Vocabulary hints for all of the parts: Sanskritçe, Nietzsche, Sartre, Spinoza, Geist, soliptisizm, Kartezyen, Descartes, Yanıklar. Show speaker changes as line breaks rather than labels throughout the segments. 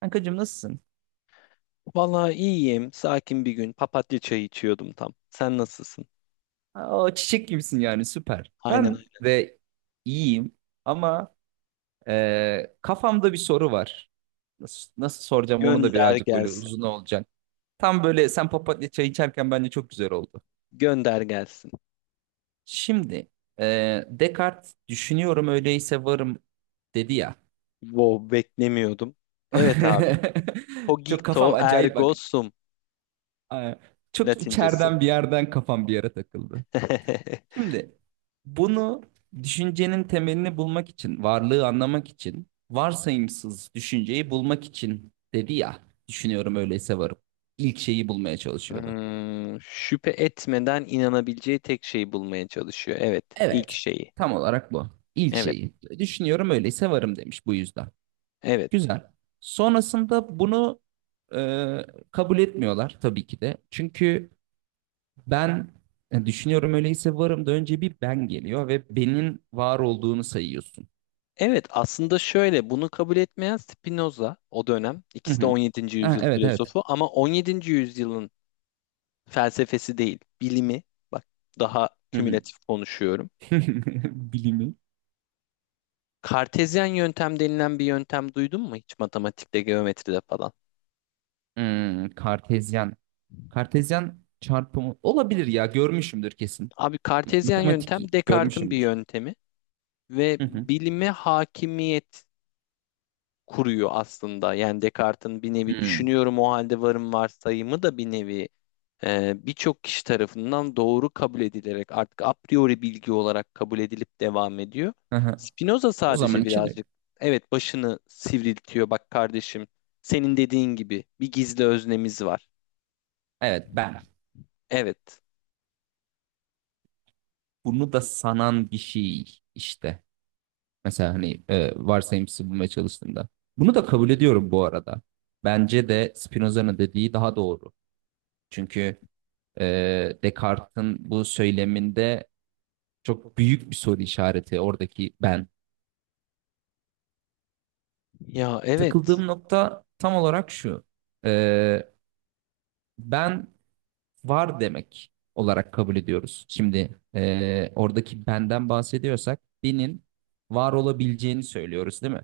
Kankacığım nasılsın?
Vallahi iyiyim. Sakin bir gün. Papatya çayı içiyordum tam. Sen nasılsın?
Aa, çiçek gibisin yani süper.
Aynen
Ben
öyle.
de iyiyim ama kafamda bir soru var. Nasıl soracağım onu da
Gönder
birazcık böyle
gelsin.
uzun olacak. Tam böyle sen papatya çay içerken bence çok güzel oldu.
Gönder gelsin.
Şimdi Descartes düşünüyorum öyleyse varım dedi ya.
Wow, beklemiyordum. Evet abi.
Çok kafam
Cogito
acayip bak.
ergo sum
Aa, çok
Latincesi.
içeriden bir yerden kafam bir yere takıldı. Şimdi bunu düşüncenin temelini bulmak için, varlığı anlamak için, varsayımsız düşünceyi bulmak için dedi ya, düşünüyorum öyleyse varım. İlk şeyi bulmaya çalışıyordu.
Hmm, şüphe etmeden inanabileceği tek şeyi bulmaya çalışıyor. Evet, ilk
Evet,
şeyi.
tam olarak bu. İlk
Evet,
şeyi. Düşünüyorum öyleyse varım demiş bu yüzden.
evet.
Güzel. Sonrasında bunu e, kabul etmiyorlar tabii ki de. Çünkü ben düşünüyorum öyleyse varım da önce bir ben geliyor ve benim var olduğunu sayıyorsun.
Evet, aslında şöyle bunu kabul etmeyen Spinoza o dönem.
Hı
İkisi de
hı.
17.
Ha,
yüzyıl
evet evet.
filozofu ama 17. yüzyılın felsefesi değil, bilimi. Bak daha
Hı hı.
kümülatif konuşuyorum.
Bilimi.
Kartezyen yöntem denilen bir yöntem duydun mu hiç matematikte, geometride falan?
Hmm, Kartezyen. Kartezyen çarpımı olabilir ya görmüşümdür kesin.
Abi kartezyen
Matematik
yöntem Descartes'in bir
görmüşümdür.
yöntemi ve
Hı hı.
bilime hakimiyet kuruyor aslında. Yani Descartes'in bir nevi
Hmm.
düşünüyorum o halde varım varsayımı da bir nevi birçok kişi tarafından doğru kabul edilerek artık a priori bilgi olarak kabul edilip devam ediyor.
Hı hı.
Spinoza
O
sadece
zaman için öyle.
birazcık evet başını sivriltiyor. Bak kardeşim senin dediğin gibi bir gizli öznemiz var.
Evet ben
Evet.
bunu da sanan bir şey işte. Mesela hani e, varsayımsız bulmaya çalıştığımda. Bunu da kabul ediyorum bu arada. Bence de Spinoza'nın dediği daha doğru. Çünkü e, Descartes'in bu söyleminde çok büyük bir soru işareti oradaki ben.
Ya evet.
Takıldığım nokta tam olarak şu. Ee, ben var demek olarak kabul ediyoruz. Şimdi oradaki benden bahsediyorsak benim var olabileceğini söylüyoruz değil mi?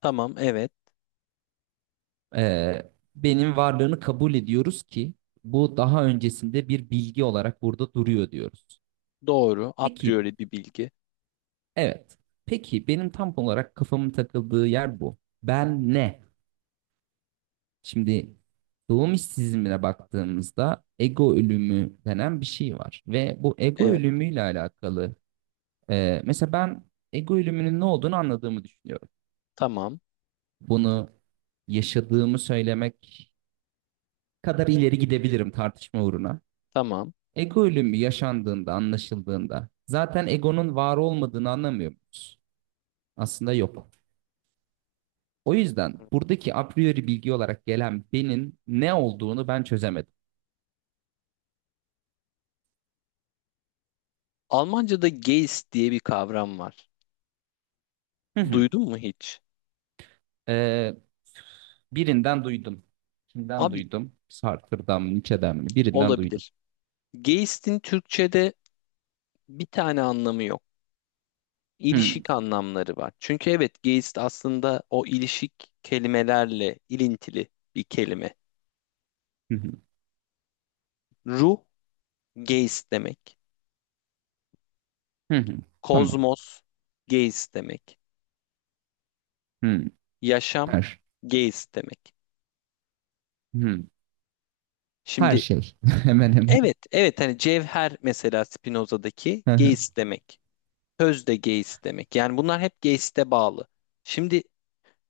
Tamam evet.
Benim varlığını kabul ediyoruz ki bu daha öncesinde bir bilgi olarak burada duruyor diyoruz.
Doğru. A
Peki
priori bir bilgi.
evet. Peki benim tam olarak kafamın takıldığı yer bu. Ben ne? Şimdi doğum işsizliğine baktığımızda ego ölümü denen bir şey var. Ve bu ego
Evet.
ölümüyle alakalı e, mesela ben ego ölümünün ne olduğunu anladığımı düşünüyorum.
Tamam.
Bunu yaşadığımı söylemek kadar ileri gidebilirim tartışma uğruna.
Tamam.
Ego ölümü yaşandığında, anlaşıldığında zaten egonun var olmadığını anlamıyor muyuz? Aslında yok. O yüzden buradaki a priori bilgi olarak gelen benim ne olduğunu ben çözemedim.
Almanca'da Geist diye bir kavram var.
Hı hı.
Duydun mu hiç?
Ee, birinden duydum. Kimden
Abi
duydum? Sartre'dan mı, Nietzsche'den mi? Birinden duydum.
olabilir. Geist'in Türkçe'de bir tane anlamı yok.
Hmm.
İlişik anlamları var. Çünkü evet Geist aslında o ilişik kelimelerle ilintili bir kelime.
Hı hı.
Ruh Geist demek.
Hı hı. Tamam.
Kozmos Geist demek.
Hmm.
Yaşam
Her.
Geist demek.
Hmm. Her
Şimdi
şey. Hemen hemen.
evet evet hani cevher mesela Spinoza'daki
Hı hı.
Geist demek. Sözde geist demek. Yani bunlar hep geiste bağlı. Şimdi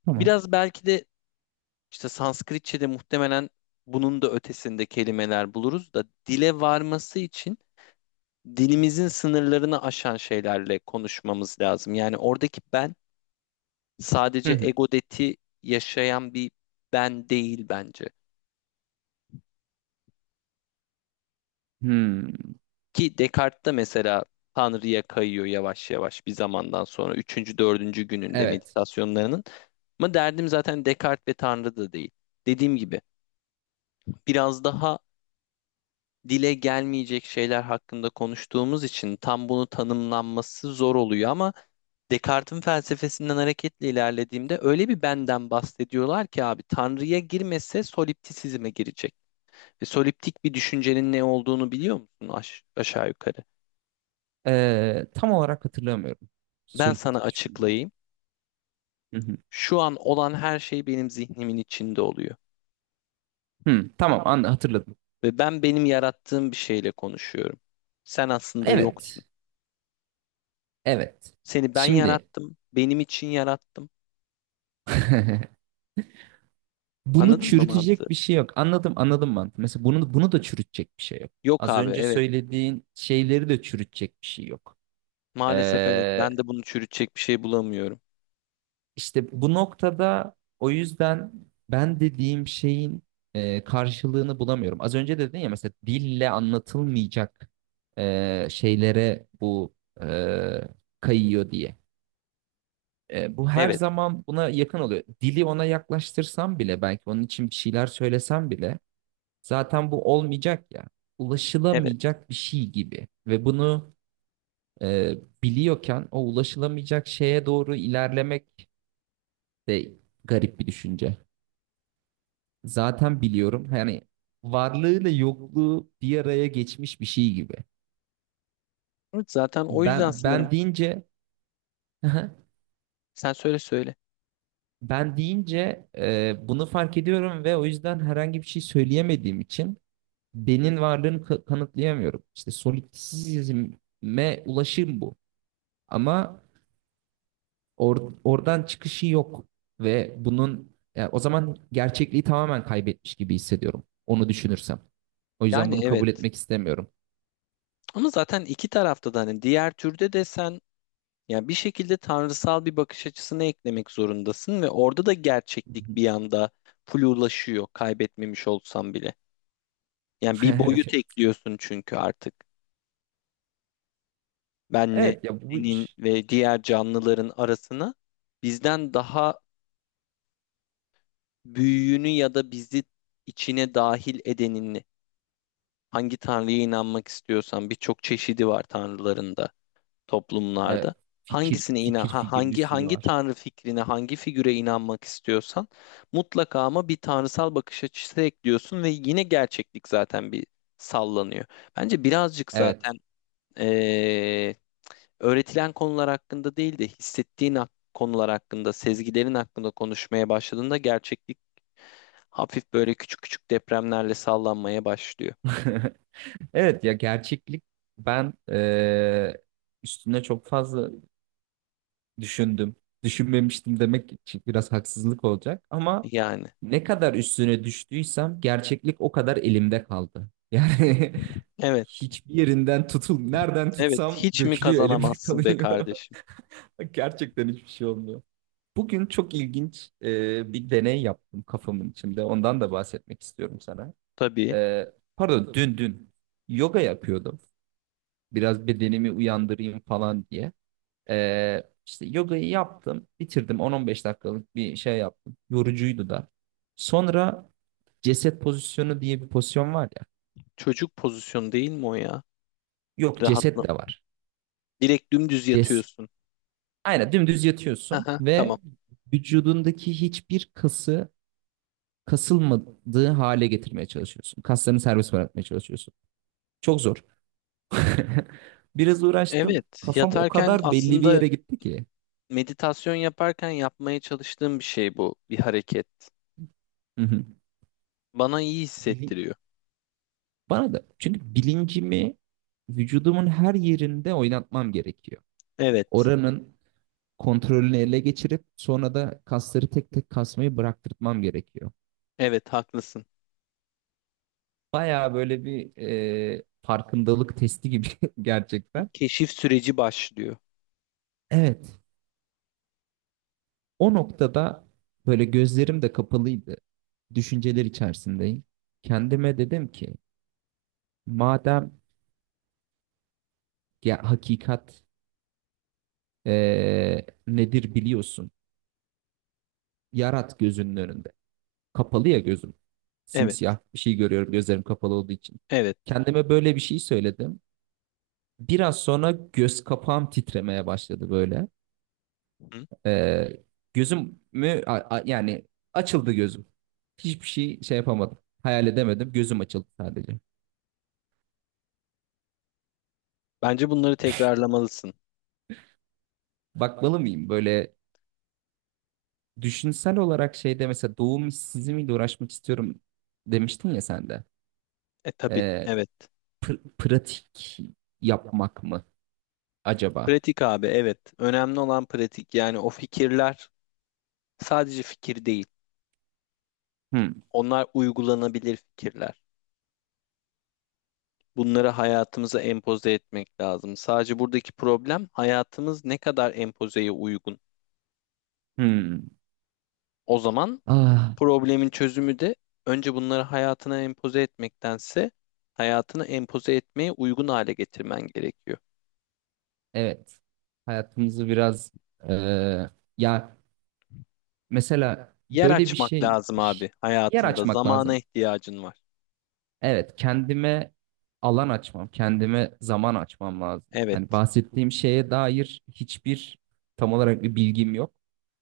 Tamam.
biraz belki de işte Sanskritçe'de muhtemelen bunun da ötesinde kelimeler buluruz da dile varması için dilimizin sınırlarını aşan şeylerle konuşmamız lazım. Yani oradaki ben
Hı
sadece
hı.
egodeti yaşayan bir ben değil bence.
Hmm.
Ki Descartes de mesela Tanrı'ya kayıyor yavaş yavaş bir zamandan sonra. Üçüncü, dördüncü gününde
Evet.
meditasyonlarının. Ama derdim zaten Descartes ve Tanrı da değil. Dediğim gibi biraz daha dile gelmeyecek şeyler hakkında konuştuğumuz için tam bunu tanımlanması zor oluyor ama Descartes'in felsefesinden hareketle ilerlediğimde öyle bir benden bahsediyorlar ki abi Tanrı'ya girmese soliptisizme girecek. Ve soliptik bir düşüncenin ne olduğunu biliyor musun aşağı yukarı?
Tam olarak hatırlamıyorum.
Ben
Solid
sana
düşünüyorum.
açıklayayım.
Hı hı.
Şu an olan her şey benim zihnimin içinde oluyor.
Hmm. Tamam, an hatırladım.
Ve ben benim yarattığım bir şeyle konuşuyorum. Sen aslında yoksun.
Evet. Evet.
Seni ben
Şimdi,
yarattım, benim için yarattım.
bunu
Anladın mı mantığı?
çürütecek bir şey yok. Anladım, anladım mantığı. Mesela bunu da çürütecek bir şey yok.
Yok
Az
abi,
önce
evet.
söylediğin şeyleri de çürütecek bir şey yok.
Maalesef evet.
Ee,
Ben de bunu çürütecek bir şey bulamıyorum.
işte bu noktada o yüzden ben dediğim şeyin karşılığını bulamıyorum. Az önce dedin ya, mesela dille anlatılmayacak şeylere bu e, kayıyor diye. Bu her
Evet,
zaman buna yakın oluyor. Dili ona yaklaştırsam bile, belki onun için bir şeyler söylesem bile zaten bu olmayacak ya.
evet.
Ulaşılamayacak bir şey gibi. Ve bunu e, biliyorken o ulaşılamayacak şeye doğru ilerlemek de garip bir düşünce. Zaten biliyorum. Yani varlığıyla yokluğu bir araya geçmiş bir şey gibi.
Evet, zaten o yüzden
Ben
sanırım.
ben deyince
Sen söyle söyle.
ben deyince bunu fark ediyorum ve o yüzden herhangi bir şey söyleyemediğim için benim varlığını kanıtlayamıyorum. İşte solipsizme ulaşım bu. Ama oradan çıkışı yok ve bunun, ya o zaman gerçekliği tamamen kaybetmiş gibi hissediyorum. Onu düşünürsem. O yüzden bunu
Yani
kabul
evet.
etmek istemiyorum.
Ama zaten iki tarafta da hani diğer türde de sen, yani bir şekilde tanrısal bir bakış açısını eklemek zorundasın ve orada da gerçeklik bir yanda flulaşıyor kaybetmemiş olsam bile. Yani bir boyut
Evet,
ekliyorsun çünkü artık. Benle
evet ya,
senin ve diğer canlıların arasına bizden daha büyüğünü ya da bizi içine dahil edenini hangi tanrıya inanmak istiyorsan birçok çeşidi var tanrıların da
evet,
toplumlarda.
fikir
Hangisine inan
fikir
ha,
fikir bir
hangi
sürü
hangi
var.
tanrı fikrine, hangi figüre inanmak istiyorsan mutlaka ama bir tanrısal bakış açısı ekliyorsun ve yine gerçeklik zaten bir sallanıyor. Bence birazcık zaten
Evet.
eee, öğretilen konular hakkında değil de hissettiğin konular hakkında, sezgilerin hakkında konuşmaya başladığında gerçeklik hafif böyle küçük küçük depremlerle sallanmaya başlıyor.
Evet ya, gerçeklik, ben üstüne çok fazla düşündüm. Düşünmemiştim demek için biraz haksızlık olacak ama
Yani
ne kadar üstüne düştüysem gerçeklik o kadar elimde kaldı. Yani
evet,
hiçbir yerinden nereden
evet
tutsam
hiç mi
dökülüyor, elimde
kazanamazsın be
kalıyor.
kardeşim?
Gerçekten hiçbir şey olmuyor. Bugün çok ilginç bir deney yaptım kafamın içinde. Ondan da bahsetmek istiyorum sana.
Tabii.
E, Pardon, dün yoga yapıyordum. Biraz bedenimi uyandırayım falan diye. İşte yogayı yaptım, bitirdim. 10-15 dakikalık bir şey yaptım. Yorucuydu da. Sonra ceset pozisyonu diye bir pozisyon var ya.
Çocuk pozisyonu değil mi o ya?
Yok, ceset
Rahatla.
de var.
Direkt dümdüz
Ces
yatıyorsun.
Aynen dümdüz yatıyorsun
Aha, tamam.
ve vücudundaki hiçbir kası kasılmadığı hale getirmeye çalışıyorsun. Kaslarını serbest bırakmaya çalışıyorsun. Çok zor. Biraz uğraştım.
Evet,
Kafam o
yatarken
kadar belli bir
aslında
yere gitti ki.
meditasyon yaparken yapmaya çalıştığım bir şey bu. Bir hareket.
Hı hı.
Bana iyi
Bili-
hissettiriyor.
Bana da, çünkü bilincimi vücudumun her yerinde oynatmam gerekiyor.
Evet.
Oranın kontrolünü ele geçirip sonra da kasları tek tek kasmayı bıraktırtmam gerekiyor.
Evet, haklısın.
Baya böyle bir farkındalık testi gibi
Bir
gerçekten.
keşif süreci başlıyor.
Evet. O noktada böyle gözlerim de kapalıydı. Düşünceler içerisindeyim. Kendime dedim ki madem, ya hakikat nedir biliyorsun. Yarat gözünün önünde. Kapalı ya gözüm.
Evet.
Simsiyah bir şey görüyorum gözlerim kapalı olduğu için.
Evet.
Kendime böyle bir şey söyledim. Biraz sonra göz kapağım titremeye başladı böyle.
Hı?
Eee Gözümü yani açıldı gözüm. Hiçbir şey yapamadım. Hayal edemedim. Gözüm açıldı sadece.
Bence bunları tekrarlamalısın.
Bakmalı mıyım? Böyle düşünsel olarak şeyde, mesela doğum işsizliğiyle uğraşmak istiyorum demiştin ya sen de.
E tabii.
Ee,
Evet.
pratik yapmak mı acaba?
Pratik abi, evet. Önemli olan pratik. Yani o fikirler sadece fikir değil.
Hmm.
Onlar uygulanabilir fikirler. Bunları hayatımıza empoze etmek lazım. Sadece buradaki problem hayatımız ne kadar empozeye uygun.
Hmm.
O zaman
Ah,
problemin çözümü de önce bunları hayatına empoze etmektense hayatını empoze etmeye uygun hale getirmen gerekiyor.
evet. Hayatımızı biraz eee, ya mesela
Yer
böyle bir
açmak
şey,
lazım abi
yer
hayatında.
açmak
Zamana
lazım.
ihtiyacın var.
Evet, kendime alan açmam, kendime zaman açmam lazım.
Evet,
Yani bahsettiğim şeye dair hiçbir, tam olarak bir bilgim yok.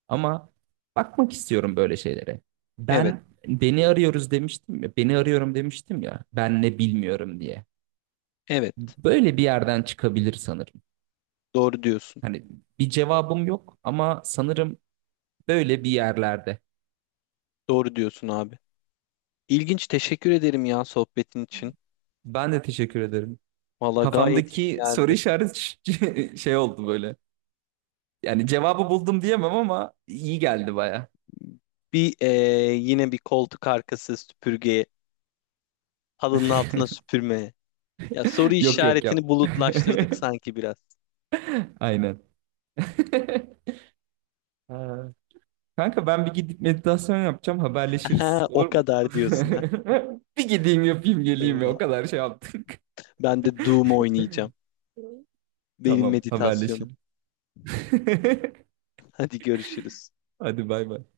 Ama bakmak istiyorum böyle şeylere.
evet,
Ben beni arıyoruz demiştim ya, beni arıyorum demiştim ya, ben ne bilmiyorum diye.
evet.
Böyle bir yerden çıkabilir sanırım.
Doğru diyorsun.
Hani bir cevabım yok ama sanırım böyle bir yerlerde.
Doğru diyorsun abi. İlginç. Teşekkür ederim ya sohbetin için.
Ben de teşekkür ederim.
Valla gayet iyi
Kafamdaki soru
geldi.
işareti şey oldu böyle. Yani cevabı buldum diyemem ama iyi geldi baya.
Bir yine bir koltuk arkası süpürgeye halının altına süpürmeye. Ya soru
Yok yok yap.
işaretini bulutlaştırdık sanki biraz.
Aynen. Ha. Kanka, ben bir gidip meditasyon yapacağım, haberleşiriz.
Aha,
Olur
o
mu?
kadar diyorsun ha.
Bir gideyim yapayım
Tamam
geleyim ya, o
abi.
kadar şey yaptık.
Ben de Doom oynayacağım. Benim
Tamam,
meditasyonum.
haberleşelim.
Hadi görüşürüz.
Hadi bay bay.